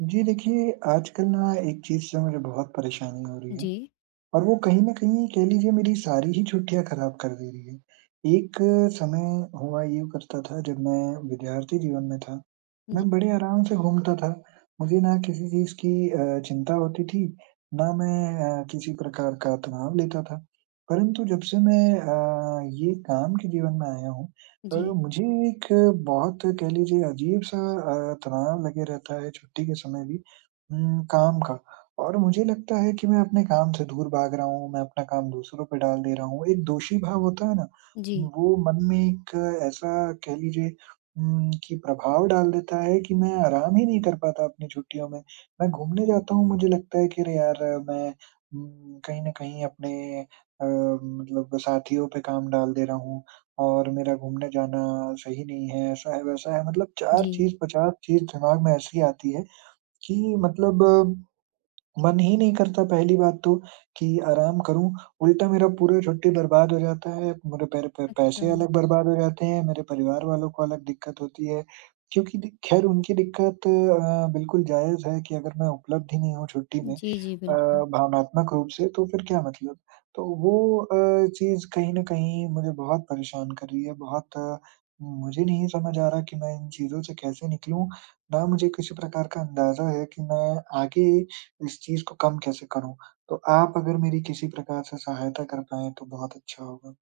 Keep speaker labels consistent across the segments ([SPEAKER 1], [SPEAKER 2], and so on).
[SPEAKER 1] जी, देखिए, आजकल ना एक चीज़ से मुझे बहुत परेशानी हो रही है
[SPEAKER 2] जी।
[SPEAKER 1] और वो कहीं न कहीं कह लीजिए मेरी सारी ही छुट्टियाँ खराब कर दे रही है, एक समय हुआ यूँ करता था जब मैं विद्यार्थी जीवन में था,
[SPEAKER 2] जी।
[SPEAKER 1] मैं बड़े आराम से घूमता था। मुझे ना किसी चीज़ की अ, चिंता होती थी, ना मैं अ, किसी प्रकार का तनाव लेता था, परंतु जब से मैं अ, ये काम के जीवन में आया हूँ, पर
[SPEAKER 2] जी।
[SPEAKER 1] मुझे एक बहुत कह लीजिए अजीब-सा अ, तनाव लगे रहता है छुट्टी के समय भी उम, काम का और मुझे लगता है कि मैं अपने काम से दूर भाग रहा हूँ, मैं अपना काम दूसरों पे डाल दे रहा हूँ। एक दोषी भाव होता है ना?
[SPEAKER 2] जी।
[SPEAKER 1] वो मन में एक ऐसा कह लीजिए उम, कि प्रभाव डाल देता है कि मैं आराम ही नहीं कर पाता अपनी छुट्टियों में। मैं घूमने जाता हूँ, मुझे लगता है कि अरे यार, मैं उम, कहीं न कहीं अपने अ, मतलब साथियों पे काम डाल दे रहा हूँ और मेरा घूमने जाना सही नहीं है ऐसा है, वैसा है, मतलब 4
[SPEAKER 2] जी।
[SPEAKER 1] चीज़, 50 चीज़ दिमाग में ऐसी आती हैं, कि मतलब मन ही नहीं करता पहली बात तो कि आराम करूँ, उल्टा मेरा पूरा छुट्टी बर्बाद हो जाता है। मेरे पैर पे पैसे
[SPEAKER 2] अच्छा।
[SPEAKER 1] अलग बर्बाद हो जाते हैं, मेरे परिवार वालों को अलग दिक्कत होती है, क्योंकि दे खैर उनकी दिक्कत अ, बिल्कुल जायज़ है कि अगर मैं उपलब्ध ही नहीं हूँ छुट्टी में
[SPEAKER 2] जी, जी,
[SPEAKER 1] अ,
[SPEAKER 2] बिल्कुल।
[SPEAKER 1] भावनात्मक रूप से, तो फिर क्या मतलब। तो वो अ, चीज़ कहीं न कहीं मुझे बहुत परेशान कर रही है बहुत, मुझे नहीं समझ आ रहा कि मैं इन चीज़ों से कैसे निकलूँ, ना मुझे किसी प्रकार का अंदाज़ा है कि मैं आगे इस चीज़ को कम कैसे करूँ। तो आप अगर मेरी किसी प्रकार से सहायता कर पाएँ तो बहुत अच्छा होगा।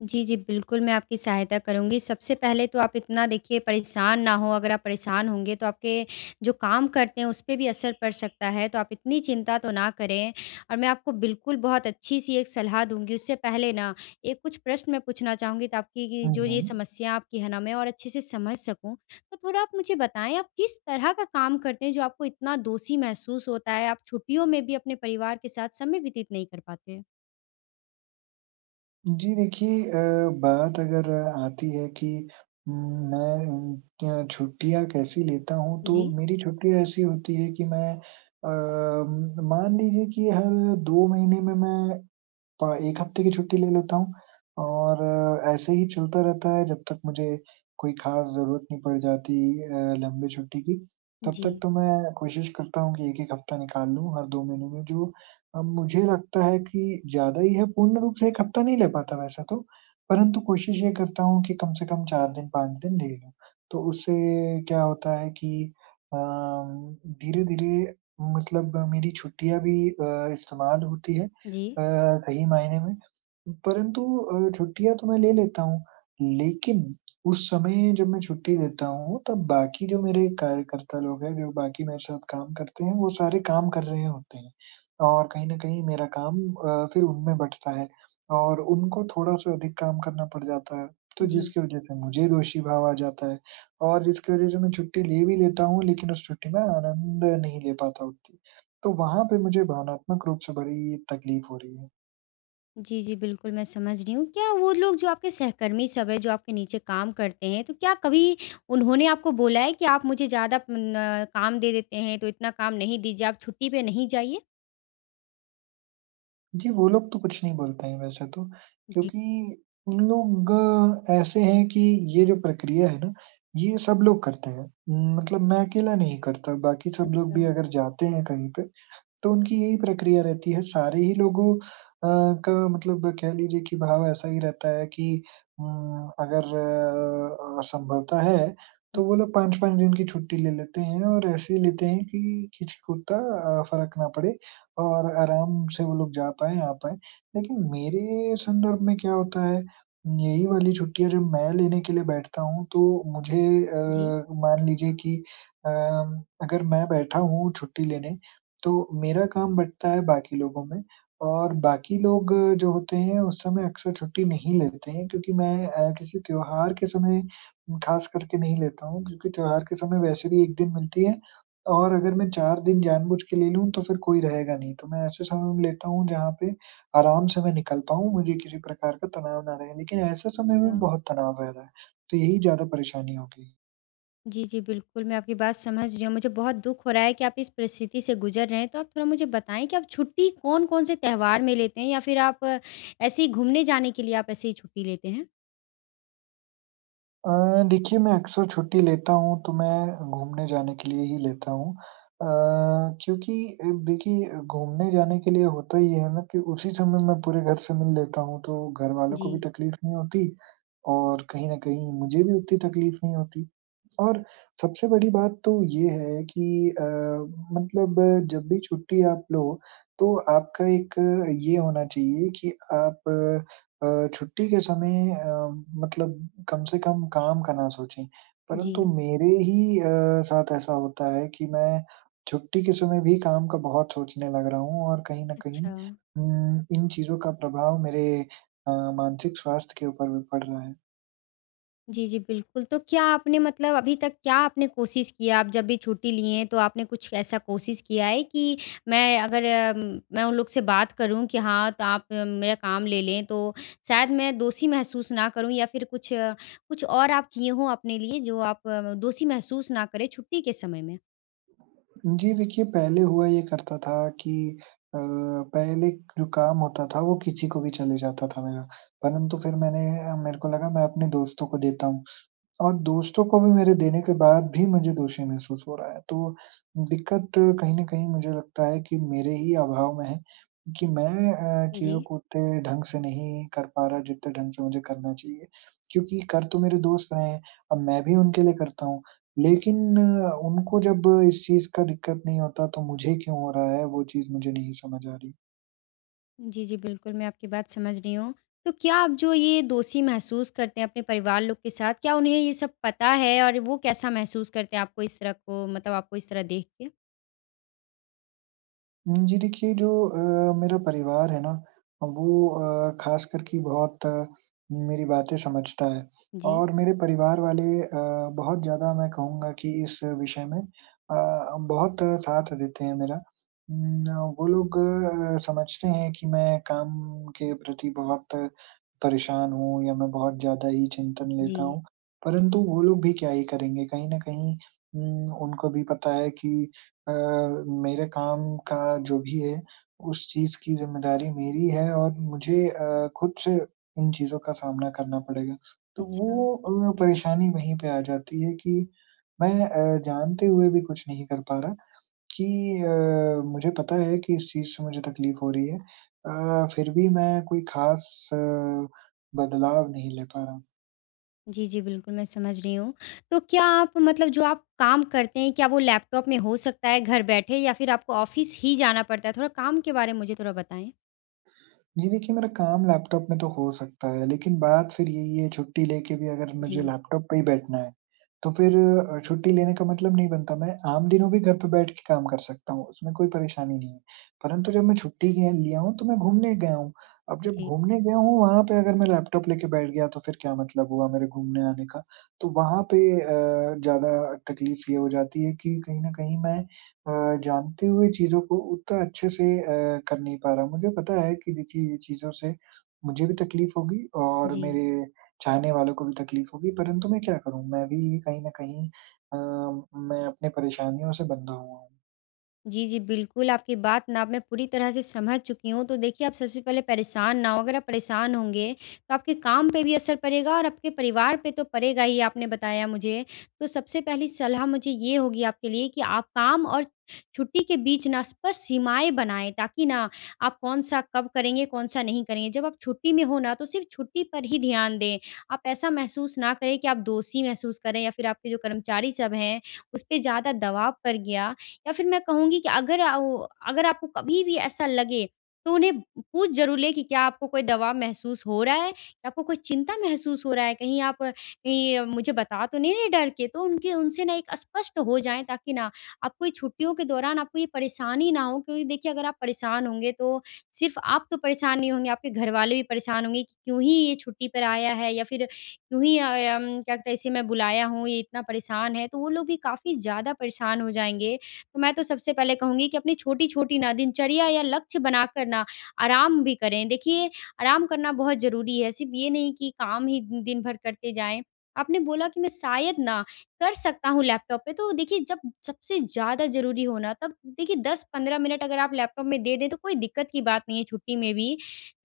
[SPEAKER 2] जी, जी, बिल्कुल, मैं आपकी सहायता करूँगी। सबसे पहले तो आप इतना देखिए परेशान ना हों। अगर आप परेशान होंगे, तो आपके जो काम करते हैं, उस पे भी असर पड़ सकता है, तो आप इतनी चिंता तो ना करें। और मैं आपको बिल्कुल बहुत अच्छी-सी एक सलाह दूँगी। उससे पहले ना, एक कुछ प्रश्न मैं पूछना चाहूँगी, तो आपकी गी
[SPEAKER 1] हुँ,
[SPEAKER 2] जो ये
[SPEAKER 1] हुँ।
[SPEAKER 2] समस्या आपकी है ना, मैं और अच्छे से समझ सकूँ। तो थोड़ा आप मुझे बताएँ, आप किस तरह का काम करते हैं, जो आपको इतना दोषी महसूस होता है? आप छुट्टियों में भी अपने परिवार के साथ समय व्यतीत नहीं कर पाते?
[SPEAKER 1] जी, देखिए अ, बात अगर आती है कि मैं उम, अ, छुट्टियाँ कैसी लेता हूँ, तो
[SPEAKER 2] जी।
[SPEAKER 1] मेरी छुट्टियाँ ऐसी होती हैं कि मैं अ, उम, मान लीजिए कि हर 2 महीने में मैं प 1 हफ़्ते की छुट्टी ले लेता हूँ। और ऐसे ही चलता रहता है, जब तक मुझे कोई ख़ास ज़रूरत नहीं पड़ जाती अ, लंबी छुट्टी की, तब तक
[SPEAKER 2] जी।
[SPEAKER 1] तो मैं कोशिश करता हूँ कि 1-1 हफ़्ता निकाल लूँ हर 2 महीने में, जो अ, मुझे लगता है कि ज़्यादा ही है। पूर्ण रूप से 1 हफ़्ता नहीं ले पाता वैसा तो। परंतु कोशिश ये करता हूँ कि कम से कम 4 दिन, 5 दिन ले लूँ। तो उससे क्या होता है कि अम, धीरे-धीरे मतलब मेरी छुट्टियाँ भी अ, इस्तेमाल होती हैं,
[SPEAKER 2] जी।
[SPEAKER 1] अ, सही मायने में। परंतु अ, छुट्टियाँ तो मैं ले लेता हूँ, लेकिन उस समय जब मैं छुट्टी लेता हूँ, तब बाकी जो मेरे कार्यकर्ता लोग हैं, जो बाकी मेरे साथ काम करते हैं, वो सारे काम कर रहे होते हैं और कहीं न कहीं मेरा काम अ, फिर उनमें बँटता है। और उनको थोड़ा-सा अधिक काम करना पड़ जाता है, तो
[SPEAKER 2] जी।
[SPEAKER 1] जिसकी वजह से मुझे दोषी भाव आ जाता है, और जिसकी वजह से मैं छुट्टी ले भी लेता हूँ, लेकिन उस छुट्टी में आनंद नहीं ले पाता उतनी। तो वहाँ पे मुझे भावनात्मक रूप से बड़ी तक़लीफ़ हो रही है।
[SPEAKER 2] जी, जी, बिल्कुल मैं समझ रही हूँ। क्या वो लोग जो आपके सहकर्मी सब हैं, जो आपके नीचे काम करते हैं, तो क्या कभी उन्होंने आपको बोला है कि आप मुझे ज़्यादा प न काम दे देते हैं, तो इतना काम नहीं दीजिए, आप छुट्टी पे नहीं जाइए?
[SPEAKER 1] जी, वो लोग तो कुछ नहीं बोलते हैं वैसे तो,
[SPEAKER 2] जी।
[SPEAKER 1] क्योंकि उन लोग ऐसे हैं कि ये जो प्रक्रिया है ना, ये सब लोग करते हैं। मतलब मैं अकेला नहीं करता, बाकी सब लोग
[SPEAKER 2] अच्छा।
[SPEAKER 1] भी अगर जाते हैं कहीं पे, तो उनकी यही प्रक्रिया रहती है, सारे ही लोगों अ, का मतलब कह लीजिए कि भाव ऐसा ही रहता है कि उम, अगर अ अ, संभवतः है,
[SPEAKER 2] हुँ।
[SPEAKER 1] तो वो लोग 5-5 दिन की छुट्टी ले लेते हैं और ऐसे लेते हैं कि, किसी को इत्ता अ, फ़र्क ना पड़े और आराम से वो लोग जा पाएँ, आ पाएँ। लेकिन मेरे संदर्भ में क्या होता है उम, यही वाली छुट्टियाँ जब मैं लेने के लिए बैठता हूँ तो मुझे
[SPEAKER 2] जी।
[SPEAKER 1] अ, मान लीजिए कि अम, अगर मैं बैठा हूँ छुट्टी लेने, तो मेरा काम बटता है बाकी लोगों में और बाकी लोग जो होते हैं, उस समय अक्सर छुट्टी नहीं लेते हैं क्योंकि मैं अ, किसी त्योहार के समय उम, ख़ासकर के नहीं लेता हूँ, क्योंकि त्योहार के समय वैसे भी 1 दिन मिलती है। और अगर मैं 4 दिन जानबूझ के ले लूँ, तो फिर कोई रहेगा नहीं, तो मैं ऐसे समय में लेता हूँ जहाँ पे आराम से मैं निकल पाऊँ, मुझे किसी प्रकार का तनाव ना रहे लेकिन ऐसे समय में भी
[SPEAKER 2] अच्छा।
[SPEAKER 1] बहुत तनाव रह रहा है। तो यही ज़्यादा परेशानी हो गई।
[SPEAKER 2] जी, जी, बिल्कुल, मैं आपकी बात समझ रही हूँ। मुझे बहुत दुःख हो रहा है कि आप इस परिस्थिति से गुज़र रहे हैं। तो आप थोड़ा मुझे बताएँ कि आप छुट्टी कौन-कौन से त्योहार में लेते हैं? या फिर आप ऐसे ही घूमने जाने के लिए आप ऐसे ही छुट्टी लेते हैं?
[SPEAKER 1] अ, देखिए मैं अक्सर छुट्टी लेता हूँ तो मैं घूमने जाने के लिए ही लेता हूँ। अ, क्योंकि देखिए घूमने जाने के लिए होता ये है ना कि उसी समय मैं पूरे घर से मिल लेता हूँ तो घर वालों को भी
[SPEAKER 2] जी।
[SPEAKER 1] तकलीफ़ नहीं होती और कहीं न कहीं मुझे भी उतनी तकलीफ़ नहीं होती। और सबसे बड़ी बात तो ये है कि अ, मतलब जब भी छुट्टी आप लो तो आपका एक ये होना चाहिए कि आप अ अ, छुट्टी के समय अ, मतलब कम से कम काम का ना सोचें। परंतु
[SPEAKER 2] जी।
[SPEAKER 1] मेरे ही अ, साथ ऐसा होता है कि मैं छुट्टी के समय भी काम का बहुत सोचने लग रहा हूँ और कहीं न कहीं
[SPEAKER 2] अच्छा।
[SPEAKER 1] उम, इन चीज़ों का प्रभाव मेरे अ, मानसिक स्वास्थ्य के ऊपर भी पड़ रहा है।
[SPEAKER 2] जी, जी, बिल्कुल। तो क्या आपने मतलब अभी तक क्या आपने कोशिश किया आप जब भी छुट्टी लिए हैं तो आपने कुछ ऐसा कोशिश किया है कि मैं अगर, मैं उन लोग से बात करूँ कि हाँ, तो आप मेरा काम ले लें तो शायद मैं दोषी महसूस ना करूँ? या फिर कुछ अ, कुछ और आप किए हो अपने लिए जो आप अ, दोषी महसूस न करें छुट्टी के समय में?
[SPEAKER 1] उम, जी, देखिए पहले हुआ ये करता था कि अ, पहले जो काम होता था, वो किसी को भी चले जाता था मेरा, परंतु फिर मैंने अ, मेरे को लगा मैं अपने दोस्तों को देता हूँ और दोस्तों को भी मेरे देने के बाद भी मुझे दोषी महसूस हो रहा है, तो दिक्कत कहीं न कहीं मुझे लगता है कि मेरे ही अभाव में है, कि मैं अ, चीज़ों
[SPEAKER 2] जी।
[SPEAKER 1] को उतने ढंग से नहीं कर पा रहा, जितने ढंग से मुझे करना चाहिए, क्योंकि कर तो मेरे दोस्त रहे हैं। अब मैं भी उनके लिए करता हूँ, लेकिन उनको जब इस चीज़ का दिक्कत नहीं होता तो मुझे क्यों हो रहा है, वो चीज़ मुझे नहीं समझ आ रही।
[SPEAKER 2] जी, जी, बिल्कुल, मैं आपकी बात समझ रही हूँ। तो क्या आप जो ये दोषी महसूस करते हैं अपने परिवार लोग के साथ, क्या उन्हें ये सब पता है? और वो कैसा महसूस करते हैं आपको इस तरह को मतलब आपको इस तरह देख के?
[SPEAKER 1] उम, जी, देखिए जो अ, मेरा परिवार है ना अ, वो अ, ख़ासकर कि बहुत मेरी बातें समझता है
[SPEAKER 2] जी।
[SPEAKER 1] और मेरे परिवार वाले अ, बहुत ज़्यादा मैं कहूँगा कि इस विषय में अ, बहुत साथ देते हैं मेरा। उम, न वो लोग अ, समझते हैं कि मैं काम के प्रति बहुत परेशान हूँ या मैं बहुत ज़्यादा ही चिंतन लेता
[SPEAKER 2] जी।
[SPEAKER 1] हूँ, परंतु वो लोग भी क्या ही करेंगे, कहीं न कहीं उम, उनको भी पता है कि अ, मेरे काम का जो भी है, उस चीज़ की ज़िम्मेदारी मेरी है और मुझे अ, खुद से इन चीज़ों का सामना करना पड़ेगा। तो
[SPEAKER 2] अच्छा।
[SPEAKER 1] वो अ, परेशानी वहीं पे आ जाती है कि मैं अ, जानते हुए भी कुछ नहीं कर पा रहा, कि अ, मुझे पता है कि इस चीज़ से मुझे तकलीफ हो रही है अ, फिर भी मैं कोई खास बदलाव नहीं ले पा रहा।
[SPEAKER 2] जी, जी, बिल्कुल मैं समझ रही हूँ। तो क्या आप मतलब जो आप काम करते हैं, क्या वो लैपटॉप में हो सकता है घर बैठे, या फिर आपको ऑफ़िस ही जाना पड़ता है? थोड़ा काम के बारे में मुझे थोड़ा बताएँ।
[SPEAKER 1] जी, देखिए, मेरा काम लैपटॉप में तो हो सकता है, लेकिन बात फिर यही है, छुट्टी लेके भी अगर मुझे
[SPEAKER 2] जी।
[SPEAKER 1] लैपटॉप पे ही बैठना है, तो फिर अ, छुट्टी लेने का मतलब नहीं बनता। मैं आम दिनों भी घर पे बैठ के काम कर सकता हूँ, उसमें कोई परेशानी नहीं है। परंतु जब मैं छुट्टी लिए लिया हूँ, तो मैं घूमने गया हूँ। अब जब
[SPEAKER 2] जी।
[SPEAKER 1] घूमने गया हूँ, वहाँ पे अगर मैं लैपटॉप लेके बैठ गया, तो फिर क्या मतलब हुआ मेरे घूमने आने का? तो वहाँ पे अ, ज़्यादा तकलीफ ये हो जाती है कि कहीं न कहीं मैं अ, जानते हुए चीज़ों को उतना अच्छे से अ, कर नहीं पा रहा हूँ। मुझे पता है कि देखिए, ये चीज़ों से मुझे भी तकलीफ़ होगी और
[SPEAKER 2] जी।
[SPEAKER 1] मेरे चाहने वालों को भी तकलीफ़ होगी परंतु मैं क्या करूँ? मैं भी कहीं न कहीं अ, मैं अपने परेशानियों से बँधा हुआ हूँ।
[SPEAKER 2] जी, जी, बिल्कुल, आपकी बात ना मैं पूरी तरह से समझ चुकी हूँ। तो देखिए, आप सबसे पहले परेशान ना हों। अगर आप परेशान होंगे, तो आपके काम पे भी असर पड़ेगा और आपके परिवार पे तो पड़ेगा ही, आपने बताया मुझे। तो सबसे पहली सलाह मुझे ये होगी आपके लिए कि आप काम और छुट्टी के बीच ना स्पष्ट सीमाएँ बनाएँ, ताकि ना, आप कौन-सा कब करेंगे, कौन-सा नहीं करेंगे। जब आप छुट्टी में हों ना, तो सिर्फ छुट्टी पर ही ध्यान दें। आप ऐसा महसूस ना करें कि आप दोषी महसूस करें या फिर आपके जो कर्मचारी सब हैं, उस पे ज़्यादा दबाव पड़ गया या फिर मैं कहूँगी कि अगर आ वो अगर आपको कभी भी ऐसा लगे, तो उन्हें पूछ ज़रूर लें कि, "क्या आपको कोई दबाव महसूस हो रहा है या आपको कोई चिंता महसूस हो रहा है? कहीं आप ये मुझे बता तो नहीं रहे डर के?" तो उनके उनसे ना एक अ, स्पष्ट हो जाएँ, ताकि ना, आपको ये छुट्टियों के दौरान आपको ये परेशानी ना हो। क्योंकि देखिए, अगर आप परेशान होंगे, तो सिर्फ आप तो परेशान नहीं होंगे, आपके घर वाले भी परेशान होंगे कि क्यों ही ये छुट्टी पर आया है, या फिर क्यों ही अ, अम, क्या कहते हैं इसे मैं बुलाया हूँ? ये इतना परेशान है। तो वो लोग भी काफ़ी ज़्यादा परेशान हो जाएँगे। तो मैं तो सबसे पहले कहूँगी कि अपनी छोटी-छोटी ना दिनचर्या या लक्ष्य बनाकर ना, आराम भी करें। देखिए, आराम करना बहुत ज़रूरी है। सिर्फ ये नहीं कि काम ही दिन भर करते जाएँ। आपने बोला कि मैं शायद ना, कर सकता हूँ लैपटॉप पे, तो देखिए, जब सबसे ज़्यादा ज़रूरी हो ना, तब देखिए, 10-15 मिनट अगर आप लैपटॉप में दे दें, तो कोई दिक्कत की बात नहीं है छुट्टी में भी,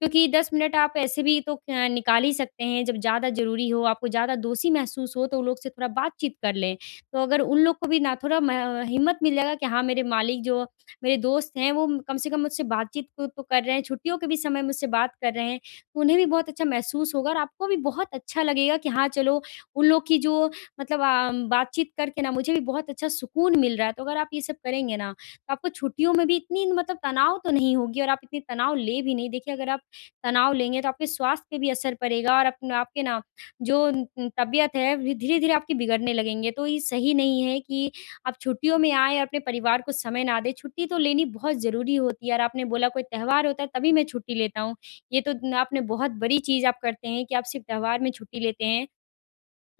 [SPEAKER 2] क्योंकि 10 मिनट आप ऐसे भी तो क निकाल ही सकते हैं। जब ज़्यादा ज़रूरी हो, आपको ज़्यादा दोषी महसूस हो, तो वो लोग से थोड़ा बातचीत कर लें। तो अगर उन लोग को भी ना थोड़ा म हिम्मत मिलेगा कि हाँ, मेरे मालिक जो मेरे दोस्त हैं, वो म कम से कम मुझसे बातचीत खुद तो कर रहे हैं। छुट्टियों के भी समय मुझसे बात कर रहे हैं, तो उन्हें भी बहुत अच्छा महसूस होगा और आपको भी बहुत अच्छा लगेगा कि हाँ, चलो, उन लोग की जो मतलब अम, बातचीत करके ना मुझे भी बहुत अच्छा सुकून मिल रहा है। तो अगर आप ये सब करेंगे ना, तो आपको छुट्टियों में भी इतनी मतलब तनाव तो नहीं होगी, और आप इतनी तनाव लें भी नहीं देखिए, अगर आप तनाव लेंगे, तो आपके स्वास्थ्य पे भी असर पड़ेगा और अपना आपके ना, जो न उम, तबीयत है, धीरे-धीरे आपकी बिगड़ने लगेंगे। तो ये सही नहीं है कि आप छुट्टियों में आएँ, अपने परिवार को समय ना दें। छुट्टी तो लेनी बहुत ज़रूरी होती है और आपने बोला कोई त्योहार होता है, तभी मैं छुट्टी लेता हूँ। ये तो न आपने बहुत बड़ी चीज़ आप करते हैं कि आप सिर्फ त्योहार में छुट्टी लेते हैं।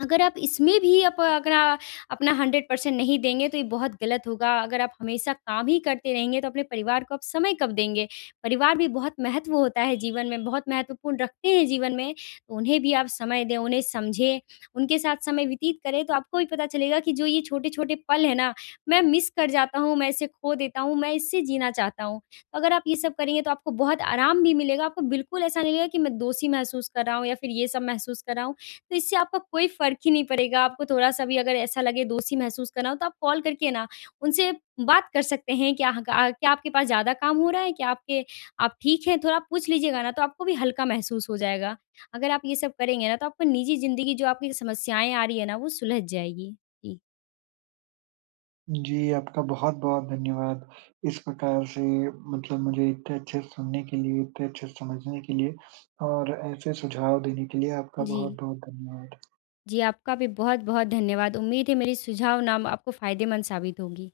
[SPEAKER 2] अगर आप इसमें भी आप अगर आ अपना 100% परसेंट नहीं देंगे, तो ये बहुत गलत होगा। अगर आप हमेशा काम ही करते रहेंगे, तो अपने परिवार को आप समय कब देंगे? परिवार भी बहुत महत्व होता है जीवन में, बहुत महत्वपूर्ण रखते हैं जीवन में। उन्हें भी आप समय दें, उन्हें समझें, उनके साथ समय व्यतीत करें, तो आपको भी पता चलेगा कि जो ये छोटे-छोटे पल हैं ना, मैं मिस कर जाता हूँ, मैं इसे खो देता हूँ, मैं इसे जीना चाहता हूँ। अगर आप ये सब करेंगे, तो आपको बहुत आराम भी मिलेगा। आपको बिल्कुल ऐसा नहीं है कि मैं दोषी महसूस कर रहा हूँ या फिर ये सब महसूस कर रहा हूँ। तो इससे आपको कोई फ़र्क ही नहीं पड़ेगा, आपको थोड़ा-सा भी अगर ऐसा लगे, दोषी महसूस करना हो, तो आप कॉल करके ना, उनसे बात कर सकते हैं, "क्या ह का क्या आपके पास ज़्यादा काम हो रहा है? क्या आपके आप ठीक हैं?" थोड़ा आप पूछ लीजिएगा ना, तो आपको भी हल्का महसूस हो जाएगा। अगर आप ये सब करेंगे ना, तो आपका निजी ज़िंदगी जो आपकी समस्याएँ आ रही हैं ना, वो सुलझ जाएँगी। जी।
[SPEAKER 1] जी, आपका बहुत-बहुत धन्यवाद। इस प्रकार से मतलब मुझे इतने अच्छे सुनने के लिए, इतने अच्छे से समझने के लिए और ऐसे सुझाव देने के लिए आपका
[SPEAKER 2] जी।
[SPEAKER 1] बहुत-बहुत धन्यवाद।
[SPEAKER 2] जी, आपका भी बहुत-बहुत धन्यवाद। उम्मीद है, मेरी सुझाव ना म आपको फायदेमंद साबित होंगी।